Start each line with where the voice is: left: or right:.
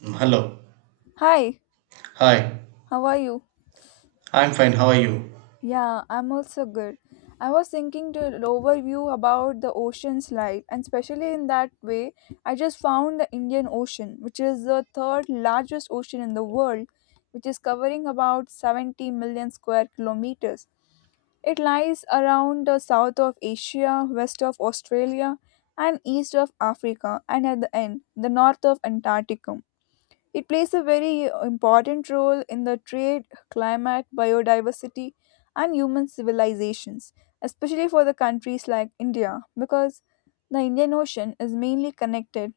right: Hello.
left: Hi,
right: Hi.
left: how are you?
right: I'm fine. How are you?
left: Yeah, I'm also good. I was thinking to overview about the ocean's life, and especially in that way, I just found the Indian Ocean, which is the third largest ocean in the world, which is covering about 70 million square kilometers. It lies around the south of Asia, west of Australia, and east of Africa, and at the end, the north of Antarctica. It plays a very important role in the trade, climate, biodiversity, and human civilizations, especially for the countries like India, because the Indian Ocean is mainly connected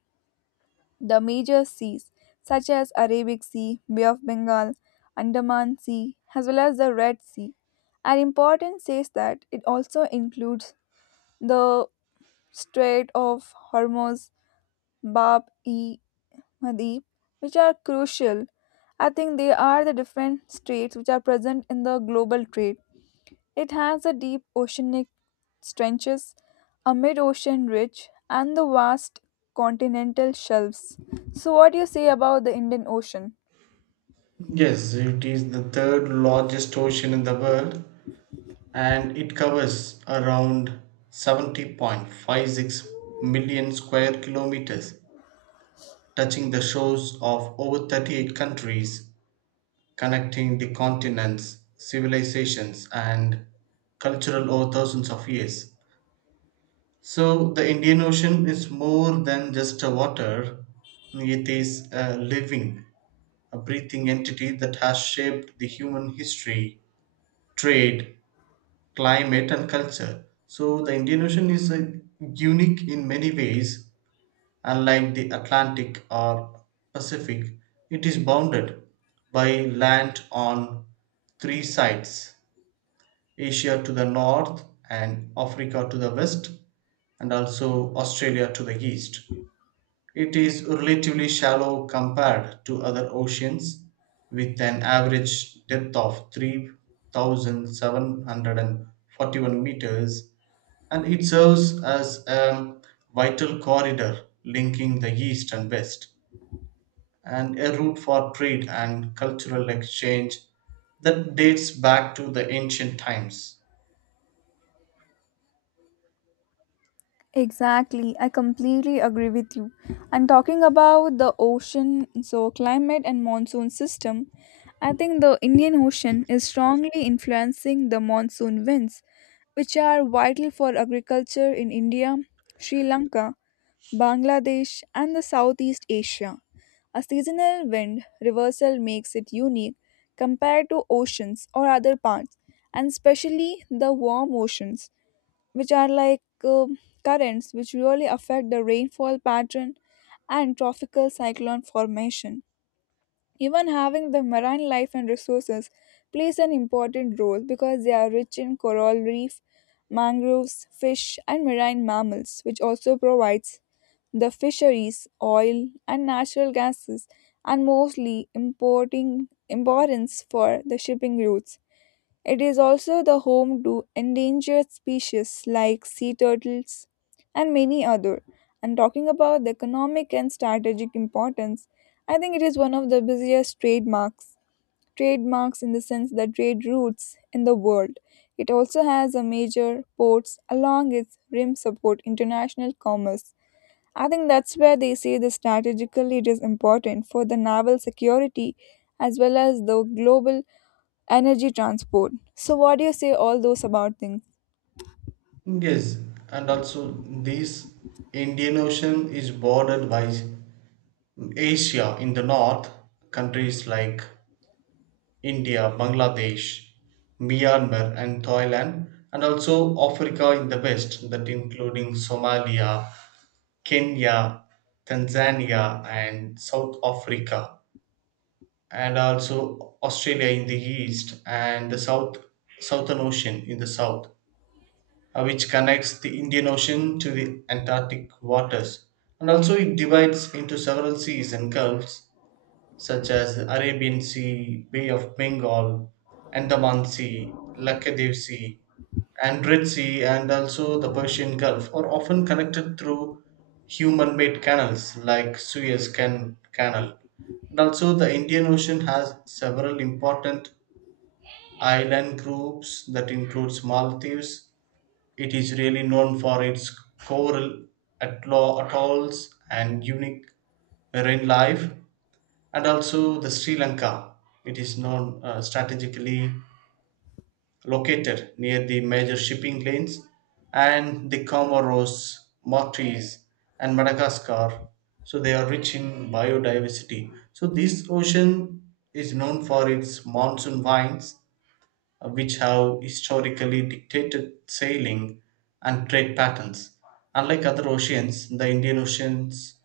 left: the major seas such as Arabic Sea, Bay of Bengal, Andaman Sea, as well as the Red Sea. Our importance says that it also includes the Strait of Hormuz, Bab e Madhya, which are crucial. I think they are the different straits which are present in the global trade. It has the deep oceanic trenches, a mid-ocean ridge, and the vast continental shelves. So, what do you say about the Indian Ocean?
right: Yes, it is the third largest ocean in the world and it covers around 70.56 million square kilometers, touching the shores of over 38 countries, connecting the continents, civilizations, and cultural over thousands of years. So the Indian Ocean is more than just a water, it is a living a breathing entity that has shaped the human history, trade, climate, and culture. So the Indian Ocean is unique in many ways. Unlike the Atlantic or Pacific, it is bounded by land on three sides. Asia to the north, and Africa to the west, and also Australia to the east. It is relatively shallow compared to other oceans, with an average depth of 3,741 meters, and it serves as a vital corridor linking the east and west, and a route for trade and cultural exchange that dates back to the ancient times.
left: Exactly, I completely agree with you. And talking about the ocean, so climate and monsoon system, I think the Indian Ocean is strongly influencing the monsoon winds, which are vital for agriculture in India, Sri Lanka, Bangladesh, and the Southeast Asia. A seasonal wind reversal makes it unique compared to oceans or other parts, and especially the warm oceans which are like um currents which really affect the rainfall pattern and tropical cyclone formation. Even having the marine life and resources plays an important role because they are rich in coral reef, mangroves, fish, and marine mammals, which also provides the fisheries, oil, and natural gases, and mostly importing importance for the shipping routes, it is also the home to endangered species like sea turtles and many other. And talking about the economic and strategic importance, I think it is one of the busiest trademarks. Trademarks in the sense that trade routes in the world. It also has a major ports along its rim support international commerce. I think that's where they say the strategically it is important for the naval security as well as the global energy transport. So, what do you say all those about things?
right: Yes, and also this Indian Ocean is bordered by Asia in the north, countries like India, Bangladesh, Myanmar, and Thailand, and also Africa in the west, that including Somalia, Kenya, Tanzania, and South Africa, and also Australia in the east and the south, Southern Ocean in the south, which connects the Indian Ocean to the Antarctic waters, and also it divides into several seas and gulfs such as Arabian Sea, Bay of Bengal, Andaman Sea, Lakshadweep Sea, and Red Sea, and also the Persian Gulf, are often connected through human made canals like Canal. And also, the Indian Ocean has several important island groups that includes Maldives. It is really known for its coral atolls and unique marine life, and also the Sri Lanka, it is known, strategically located near the major shipping lanes, and the Comoros, Maltese, and Madagascar. So they are rich in biodiversity. So this ocean is known for its monsoon vines, which have historically dictated sailing and trade patterns. Unlike other oceans, the Indian Ocean's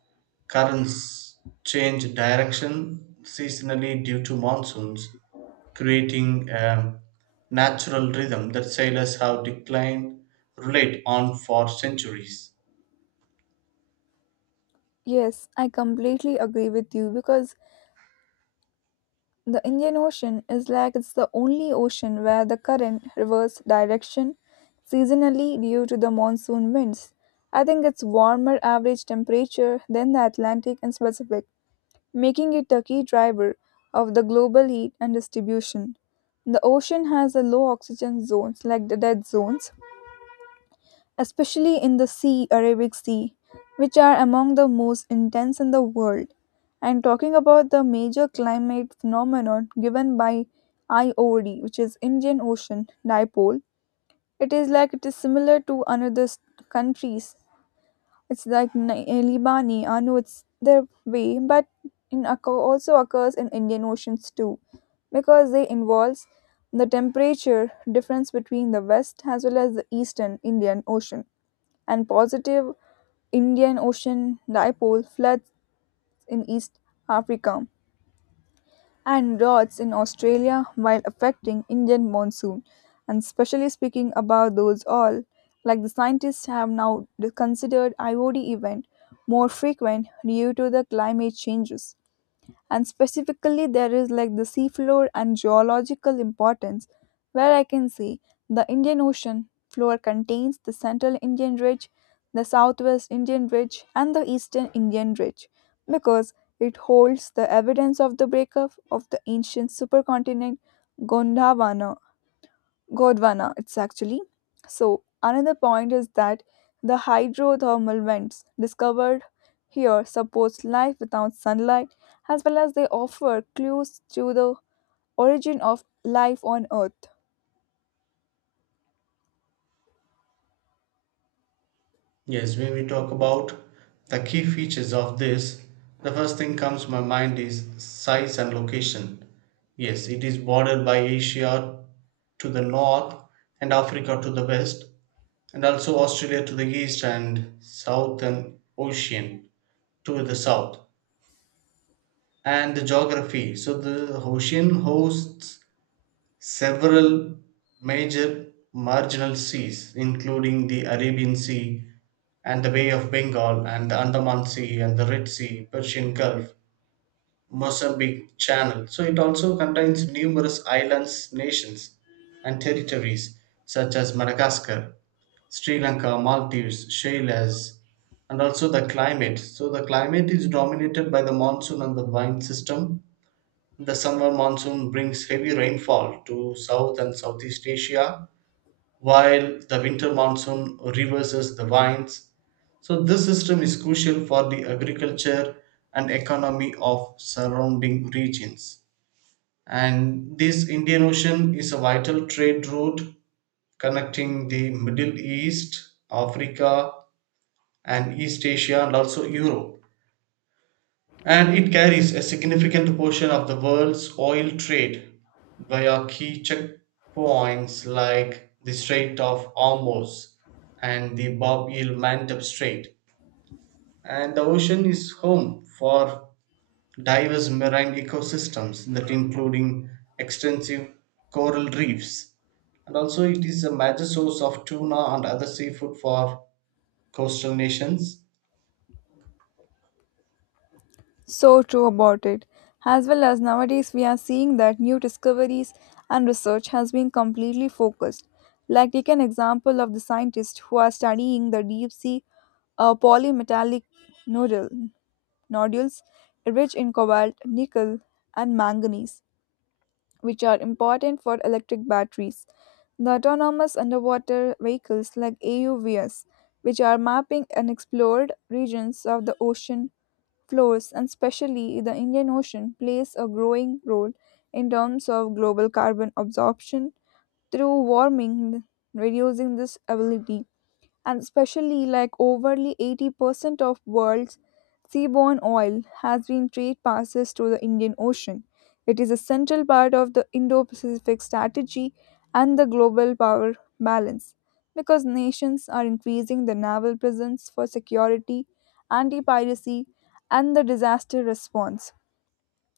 right: currents change direction seasonally due to monsoons, creating a natural rhythm that sailors have declined relate on for centuries.
left: Yes, I completely agree with you because the Indian Ocean is like it's the only ocean where the current reverses direction seasonally due to the monsoon winds. I think it's warmer average temperature than the Atlantic and Pacific, making it a key driver of the global heat and distribution. The ocean has a low oxygen zones like the dead zones, especially in the sea, Arabic Sea, which are among the most intense in the world. And talking about the major climate phenomenon given by IOD, which is Indian Ocean Dipole, it is like it is similar to another s- countries. It's like Ni- eh, Libani, I know it's their way, but in occur, also occurs in Indian Oceans too, because they involves the temperature difference between the west as well as the eastern Indian Ocean and positive Indian Ocean dipole floods in East Africa and droughts in Australia while affecting Indian monsoon. And specially speaking about those all, like the scientists have now considered IOD event more frequent due to the climate changes, and specifically there is like the seafloor and geological importance where I can see the Indian Ocean floor contains the central Indian ridge, the southwest Indian ridge, and the eastern Indian ridge, because it holds the evidence of the breakup of the ancient supercontinent Gondwana. Gondwana, it's actually. So, another point is that the hydrothermal vents discovered here supports life without sunlight as well as they offer clues to the origin of life on Earth.
right: Yes, when we talk about the key features of this, the first thing comes to my mind is size and location. Yes, it is bordered by Asia to the north and Africa to the west, and also Australia to the east and Southern Ocean to the south. And the geography. So the ocean hosts several major marginal seas including the Arabian Sea and the Bay of Bengal and the Andaman Sea and the Red Sea, Persian Gulf, Mozambique Channel. So it also contains numerous islands, nations and territories such as Madagascar, Sri Lanka, Maldives, Seychelles, and also the climate. So the climate is dominated by the monsoon and the vine system. The summer monsoon brings heavy rainfall to South and Southeast Asia, while the winter monsoon reverses the winds. So this system is crucial for the agriculture and economy of surrounding regions. And this Indian Ocean is a vital trade route connecting the Middle East, Africa, and East Asia, and also Europe. And it carries a significant portion of the world's oil trade via key checkpoints like the Strait of Hormuz and the Bab el Mandeb Strait. And the ocean is home for diverse marine ecosystems that including extensive coral reefs. And also it is a major source of tuna and other seafood for coastal nations.
left: So true about it. As well as nowadays we are seeing that new discoveries and research has been completely focused. Like take an example of the scientists who are studying the deep sea polymetallic noodle nodules, rich in cobalt, nickel, and manganese, which are important for electric batteries. The autonomous underwater vehicles like AUVs, which are mapping unexplored regions of the ocean floors, and especially the Indian Ocean, plays a growing role in terms of global carbon absorption through warming, reducing this ability, and especially like overly 80% of world's seaborne oil has been trade passes through the Indian Ocean. It is a central part of the Indo-Pacific strategy and the global power balance because nations are increasing their naval presence for security, anti-piracy and the disaster response.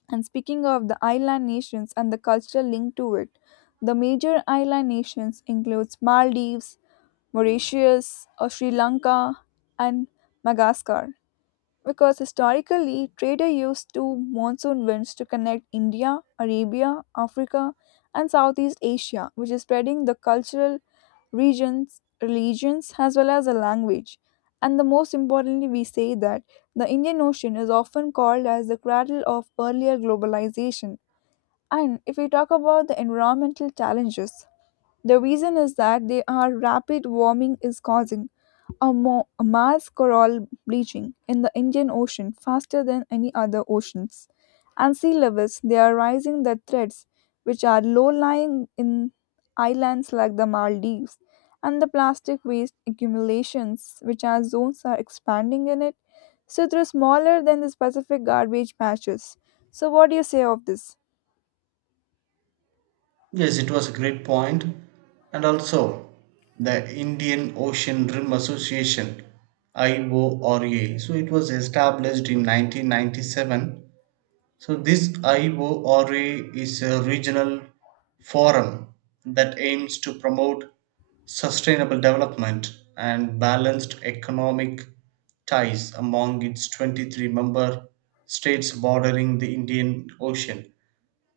left: And speaking of the island nations and the cultural link to it, the major island nations includes Maldives, Mauritius, or Sri Lanka, and Madagascar, because historically traders used two monsoon winds to connect India, Arabia, Africa, and Southeast Asia, which is spreading the cultural regions, religions, as well as the language. And the most importantly, we say that the Indian Ocean is often called as the cradle of earlier globalization. And if we talk about the environmental challenges, the reason is that they are rapid warming is causing a mass coral bleaching in the Indian Ocean faster than any other oceans. And sea levels, they are rising the threats which are low-lying in islands like the Maldives, and the plastic waste accumulations which are zones are expanding in it. So they're smaller than the specific garbage patches. So what do you say of this?
right: Yes, it was a great point. And also, the Indian Ocean Rim Association, IORA. So it was established in 1997. So this IORA is a regional forum that aims to promote sustainable development and balanced economic ties among its 23-member states bordering the Indian Ocean,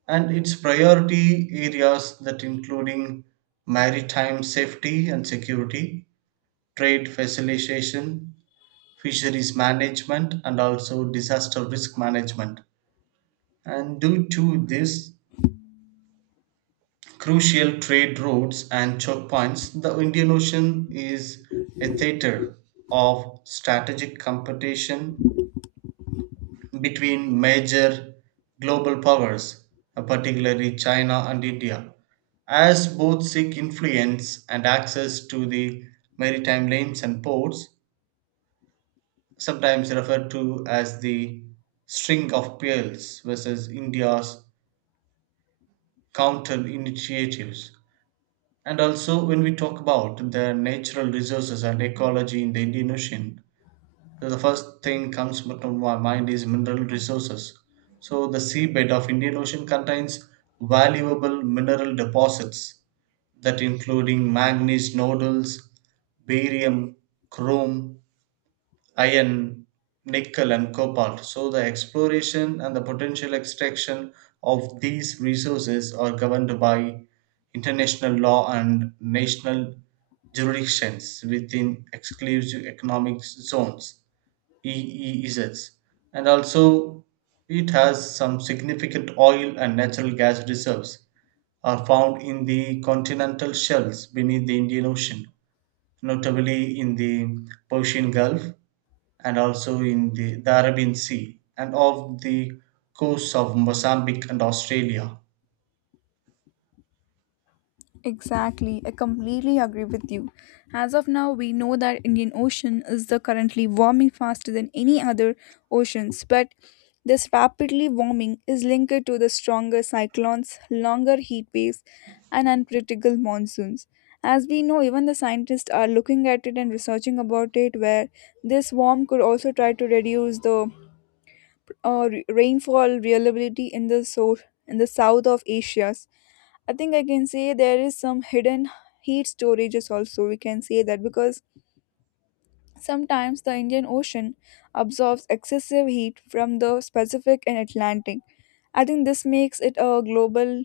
right: and its priority areas that including maritime safety and security, trade facilitation, fisheries management and also disaster risk management. And due to this crucial trade routes and choke points, the Indian Ocean is a theater of strategic competition between major global powers, particularly China and India, as both seek influence and access to the maritime lanes and ports, sometimes referred to as the String of Pearls versus India's counter initiatives. And also, when we talk about the natural resources and ecology in the Indian Ocean, so the first thing comes to my mind is mineral resources. So the seabed of Indian Ocean contains valuable mineral deposits that including manganese nodules, barium, chrome, iron, nickel and cobalt. So the exploration and the potential extraction of these resources are governed by international law and national jurisdictions within exclusive economic zones, EEZ. And also, it has some significant oil and natural gas reserves are found in the continental shelves beneath the Indian Ocean, notably in the Persian Gulf and also in the Arabian Sea and off the coasts of Mozambique and Australia.
left: Exactly, I completely agree with you. As of now, we know that Indian Ocean is the currently warming faster than any other oceans, but this rapidly warming is linked to the stronger cyclones, longer heat waves, and unpredictable monsoons. As we know, even the scientists are looking at it and researching about it, where this warm could also try to reduce the rainfall reliability in the so in the south of Asia. I think I can say there is some hidden heat storages also. We can say that because sometimes the Indian Ocean absorbs excessive heat from the Pacific and Atlantic. I think this makes it a global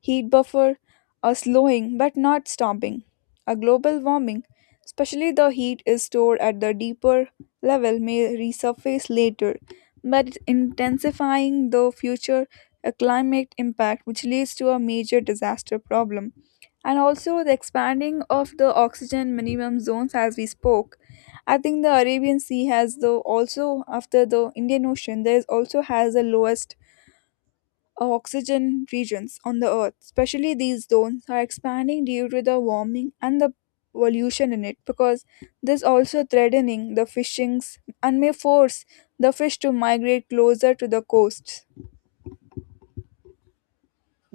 left: heat buffer, a slowing but not stopping. A global warming, especially the heat is stored at the deeper level, may resurface later, but intensifying the future a climate impact which leads to a major disaster problem, and also the expanding of the oxygen minimum zones as we spoke. I think the Arabian Sea has the also after the Indian Ocean there is also has the lowest of oxygen regions on the Earth, especially these zones, are expanding due to the warming and the pollution in it because this also threatening the fishings and may force the fish to migrate closer to the coasts.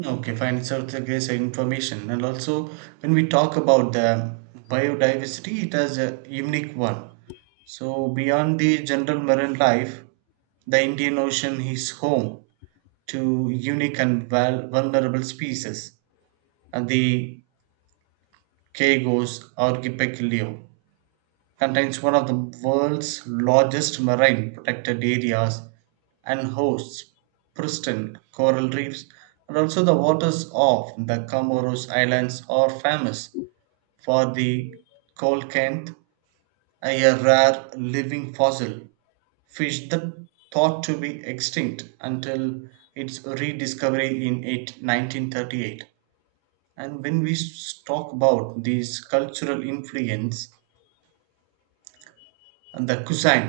right: Okay, fine. So it's a great information. And also, when we talk about the biodiversity, it has a unique one. So beyond the general marine life, the Indian Ocean is home to unique and vulnerable species, and the Kagos archipelago contains one of the world's largest marine protected areas and hosts pristine coral reefs, and also the waters of the Comoros Islands are famous for the coelacanth, a rare living fossil fish that thought to be extinct until its rediscovery in 1938. And when we talk about these cultural influence and the cuisine,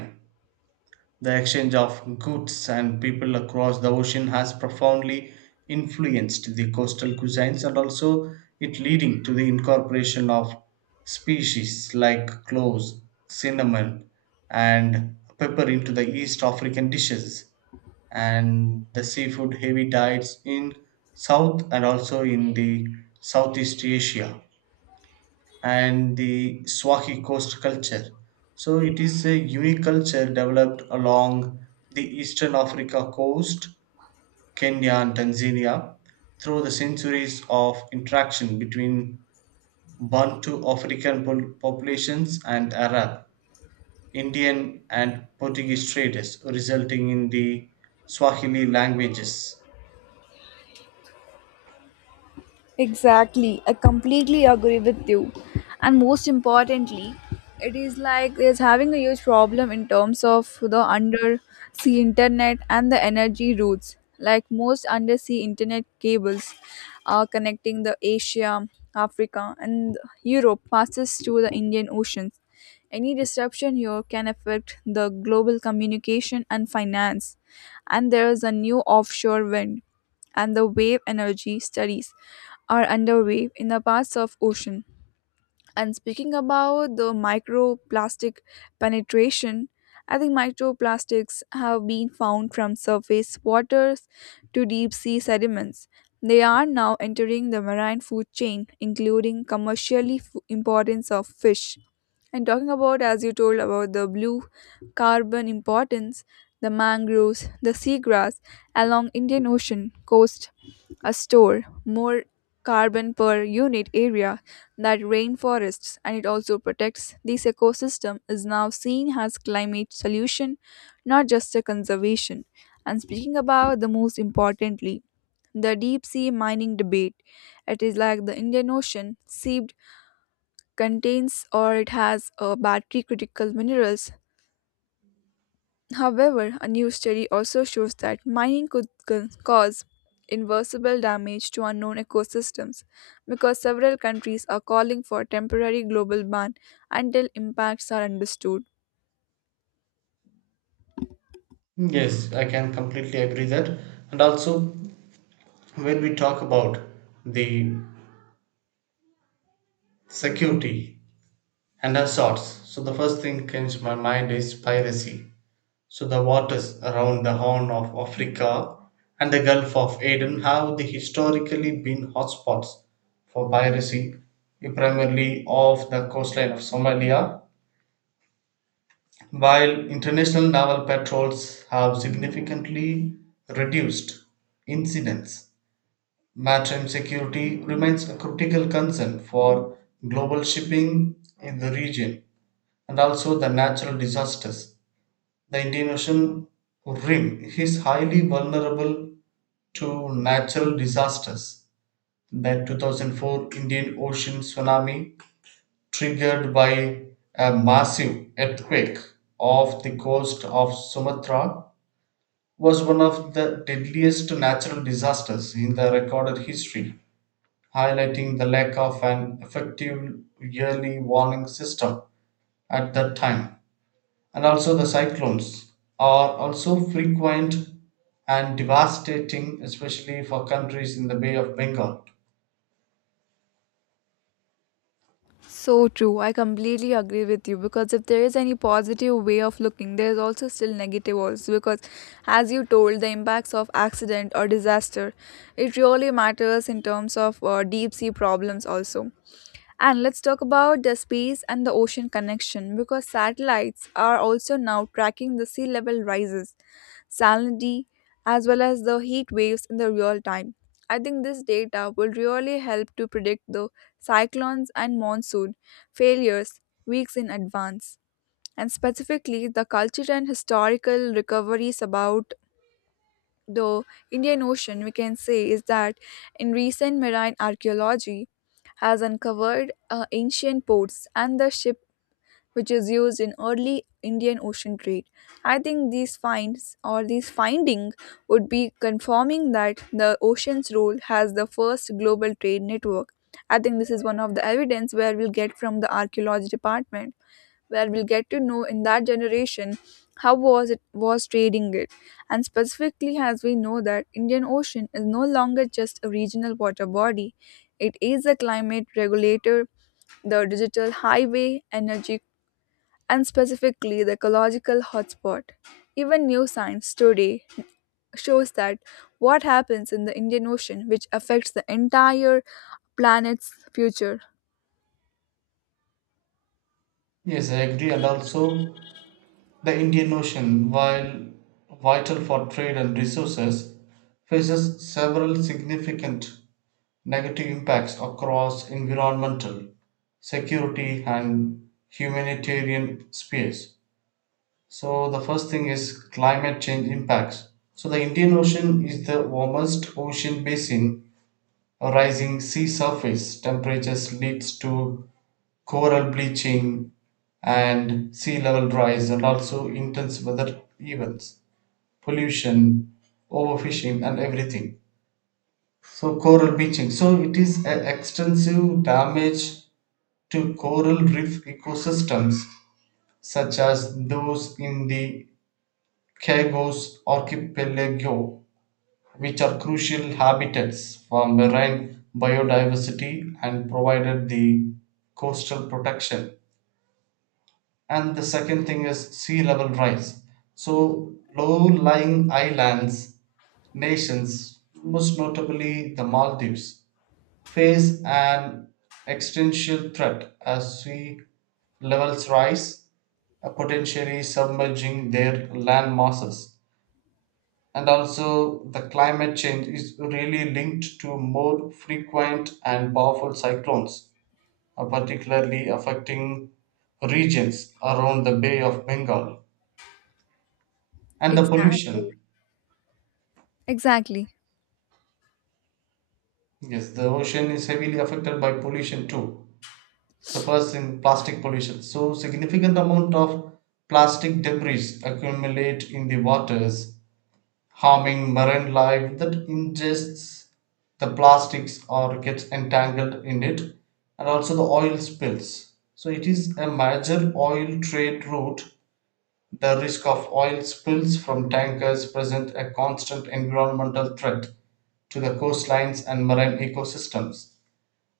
right: the exchange of goods and people across the ocean has profoundly influenced the coastal cuisines, and also it leading to the incorporation of species like cloves, cinnamon and pepper into the East African dishes and the seafood heavy diets in South and also in the Southeast Asia and the Swahili Coast culture. So it is a unique culture developed along the eastern Africa coast, Kenya and Tanzania, through the centuries of interaction between Bantu African populations and Arab, Indian and Portuguese traders, resulting in the Swahili languages.
left: Exactly. I completely agree with you. And most importantly, it is like it's having a huge problem in terms of the undersea internet and the energy routes. Like most undersea internet cables are connecting the Asia, Africa and Europe passes through the Indian Oceans. Any disruption here can affect the global communication and finance. And there is a new offshore wind and the wave energy studies are underway in the parts of ocean, and speaking about the microplastic penetration, I think microplastics have been found from surface waters to deep sea sediments. They are now entering the marine food chain, including commercially f- importance of fish. And talking about, as you told about the blue carbon importance, the mangroves, the seagrass along Indian Ocean coast, a store more carbon per unit area that rainforests, and it also protects this ecosystem is now seen as climate solution, not just a conservation. And speaking about the most importantly, the deep sea mining debate, it is like the Indian Ocean seabed contains or it has a battery critical minerals. However, a new study also shows that mining could cause irreversible damage to unknown ecosystems because several countries are calling for a temporary global ban until impacts are understood.
right: Yes, I can completely agree that. And also, when we talk about the security and assaults. So the first thing comes to my mind is piracy. So the waters around the Horn of Africa and the Gulf of Aden have the historically been hotspots for piracy, primarily off the coastline of Somalia, while international naval patrols have significantly reduced incidents. Maritime security remains a critical concern for global shipping in the region. And also the natural disasters. The Indian Ocean rim is highly vulnerable to natural disasters. The 2004 Indian Ocean tsunami, triggered by a massive earthquake off the coast of Sumatra, was one of the deadliest natural disasters in the recorded history, highlighting the lack of an effective yearly warning system at that time. And also the cyclones are also frequent and devastating, especially for countries in the Bay of Bengal.
left: So true, I completely agree with you because if there is any positive way of looking, there is also still negative also because as you told the impacts of accident or disaster, it really matters in terms of deep sea problems also. And let's talk about the space and the ocean connection because satellites are also now tracking the sea level rises, salinity, as well as the heat waves in the real time. I think this data will really help to predict the cyclones and monsoon failures weeks in advance. And specifically, the cultural and historical recoveries about the Indian Ocean, we can say, is that in recent marine archaeology has uncovered ancient ports and the ship which is used in early Indian Ocean trade. I think these finds or these finding would be confirming that the ocean's role has the first global trade network. I think this is one of the evidence where we'll get from the archaeology department where we'll get to know in that generation how was it was trading it. And specifically, as we know that Indian Ocean is no longer just a regional water body, it is a climate regulator, the digital highway energy, and specifically the ecological hotspot. Even new science today shows that what happens in the Indian Ocean, which affects the entire planet's future.
right: Yes, I agree, and also the Indian Ocean, while vital for trade and resources, faces several significant negative impacts across environmental, security, and humanitarian spheres. So the first thing is climate change impacts. So the Indian Ocean is the warmest ocean basin. A rising sea surface temperatures leads to coral bleaching and sea level rise and also intense weather events, pollution, overfishing and everything. So coral bleaching. So it is an extensive damage to coral reef ecosystems such as those in the Kagos archipelago, which are crucial habitats for marine biodiversity and provided the coastal protection. And the second thing is sea level rise. So, low lying islands, nations, most notably the Maldives, face an existential threat as sea levels rise, potentially submerging their land masses, and also the climate change is really linked to more frequent and powerful cyclones, particularly affecting regions around the Bay of Bengal and the
left: Exactly.
right: pollution.
left: Exactly.
right: Yes, the ocean is heavily affected by pollution too. The first in plastic pollution. So significant amount of plastic debris accumulate in the waters, harming marine life that ingests the plastics or gets entangled in it, and also the oil spills. So, it is a major oil trade route. The risk of oil spills from tankers present a constant environmental threat to the coastlines and marine ecosystems,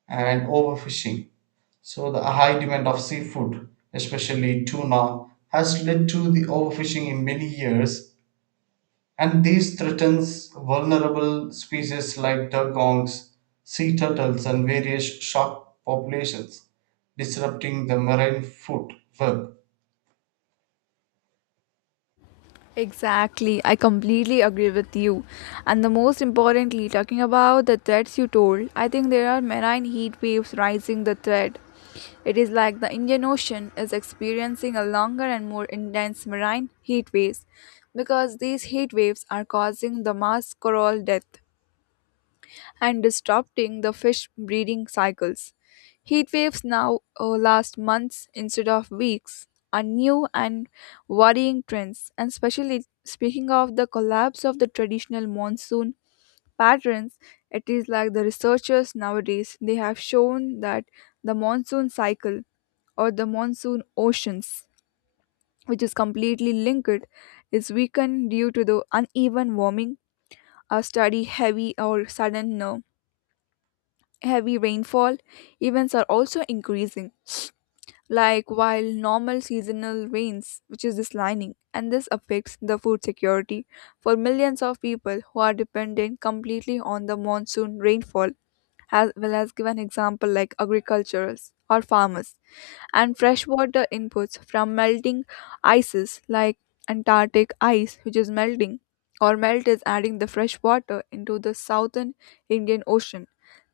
right: and overfishing. So, the high demand of seafood, especially tuna, has led to the overfishing in many years, and these threatens vulnerable species like duck owls, sea turtles, and various shark populations, disrupting the marine food web.
left: Exactly, I completely agree with you. And the most importantly, talking about the threats you told, I think there are marine heat waves rising the threat. It is like the Indian Ocean is experiencing a longer and more intense marine heat waves because these heat waves are causing the mass coral death and disrupting the fish breeding cycles. Heat waves now last months instead of weeks, are new and worrying trends. And especially speaking of the collapse of the traditional monsoon patterns, it is like the researchers nowadays they have shown that the monsoon cycle or the monsoon oceans, which is completely linked, is weakened due to the uneven warming a study heavy or sudden heavy rainfall events are also increasing, like while normal seasonal rains, which is declining, and this affects the food security for millions of people who are dependent completely on the monsoon rainfall, as well as give an example like agriculturals or farmers and freshwater inputs from melting ices like Antarctic ice, which is melting, or melt is adding the fresh water into the southern Indian Ocean.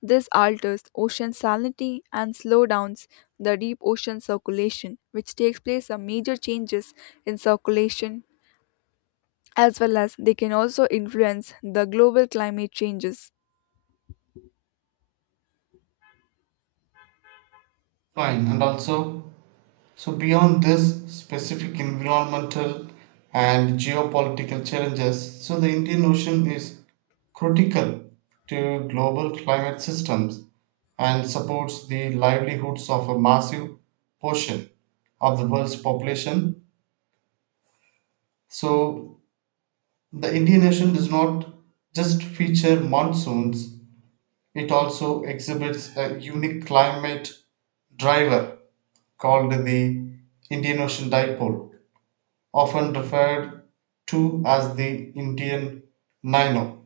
left: This alters ocean salinity and slow downs the deep ocean circulation, which takes place a major changes in circulation as well as they can also influence the global climate changes.
right: Fine, and also, so beyond this specific environmental and geopolitical challenges, so the Indian Ocean is critical to global climate systems and supports the livelihoods of a massive portion of the world's population. So, the Indian Ocean does not just feature monsoons, it also exhibits a unique climate driver called the Indian Ocean Dipole, often referred to as the Indian Nino.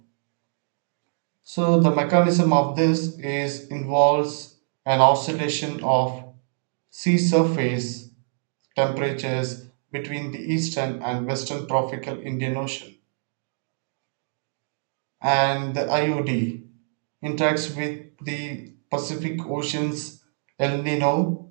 right: So the mechanism of this is involves an oscillation of sea surface temperatures between the eastern and western tropical Indian Ocean. And the IOD interacts with the Pacific Ocean's El Nino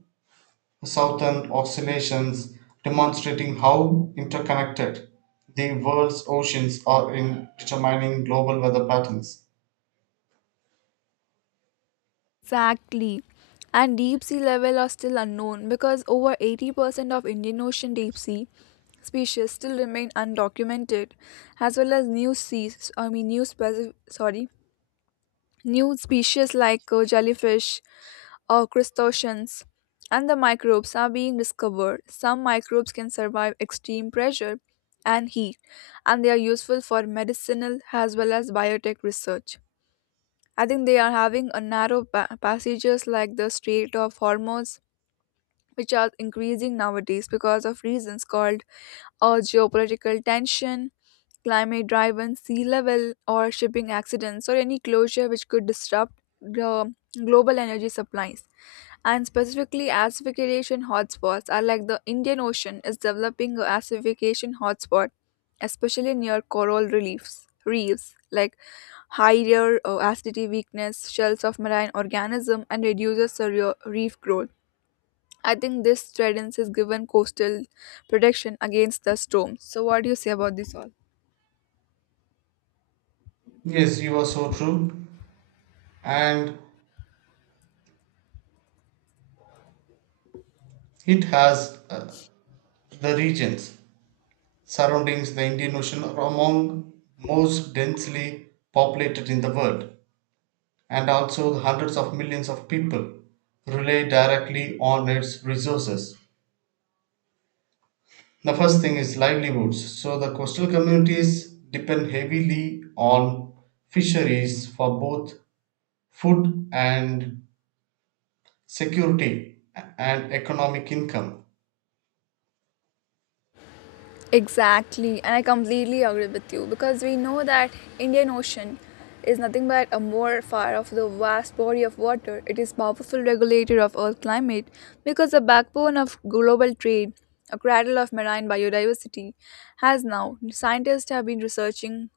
right: Southern Oscillations, demonstrating how interconnected the world's oceans are in determining global weather patterns.
left: Exactly. And deep sea level are still unknown because over 80% of Indian Ocean deep sea species still remain undocumented, as well as new seas, I mean new sorry, new species like jellyfish or crustaceans and the microbes are being discovered. Some microbes can survive extreme pressure and heat and they are useful for medicinal as well as biotech research. I think they are having a narrow passages like the Strait of Hormuz, which are increasing nowadays because of reasons called geopolitical tension, climate-driven sea level, or shipping accidents, or any closure which could disrupt the global energy supplies. And specifically, acidification hotspots are like the Indian Ocean is developing a acidification hotspot, especially near coral reliefs, reefs like higher acidity weakness, shells of marine organism, and reduces the reef growth. I think this threatens is given coastal protection against the storms. So, what do you say about this all?
right: Yes, you are so true. And it has, the regions surrounding the Indian Ocean are among most densely populated in the world. And also hundreds of millions of people rely directly on its resources. The first thing is livelihoods. So the coastal communities depend heavily on fisheries for both food and security and economic income.
left: Exactly, and I completely agree with you because we know that Indian Ocean is nothing but a morpher of the vast body of water. It is powerful regulator of Earth climate because the backbone of global trade, a cradle of marine biodiversity, has now scientists have been researching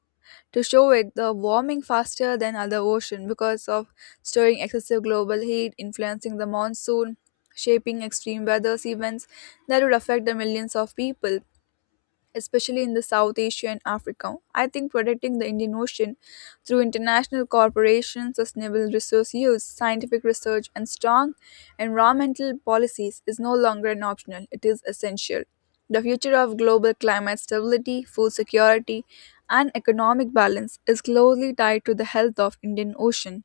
left: to show it the warming faster than other ocean because of storing excessive global heat, influencing the monsoon, shaping extreme weather events that would affect the millions of people especially in the South Asia and Africa. I think protecting the Indian Ocean through international cooperation, sustainable resource use, scientific research, and strong environmental policies is no longer an optional, it is essential. The future of global climate stability, food security, and economic balance is closely tied to the health of Indian Ocean.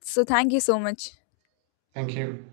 left: So thank you so much.
right: Thank you.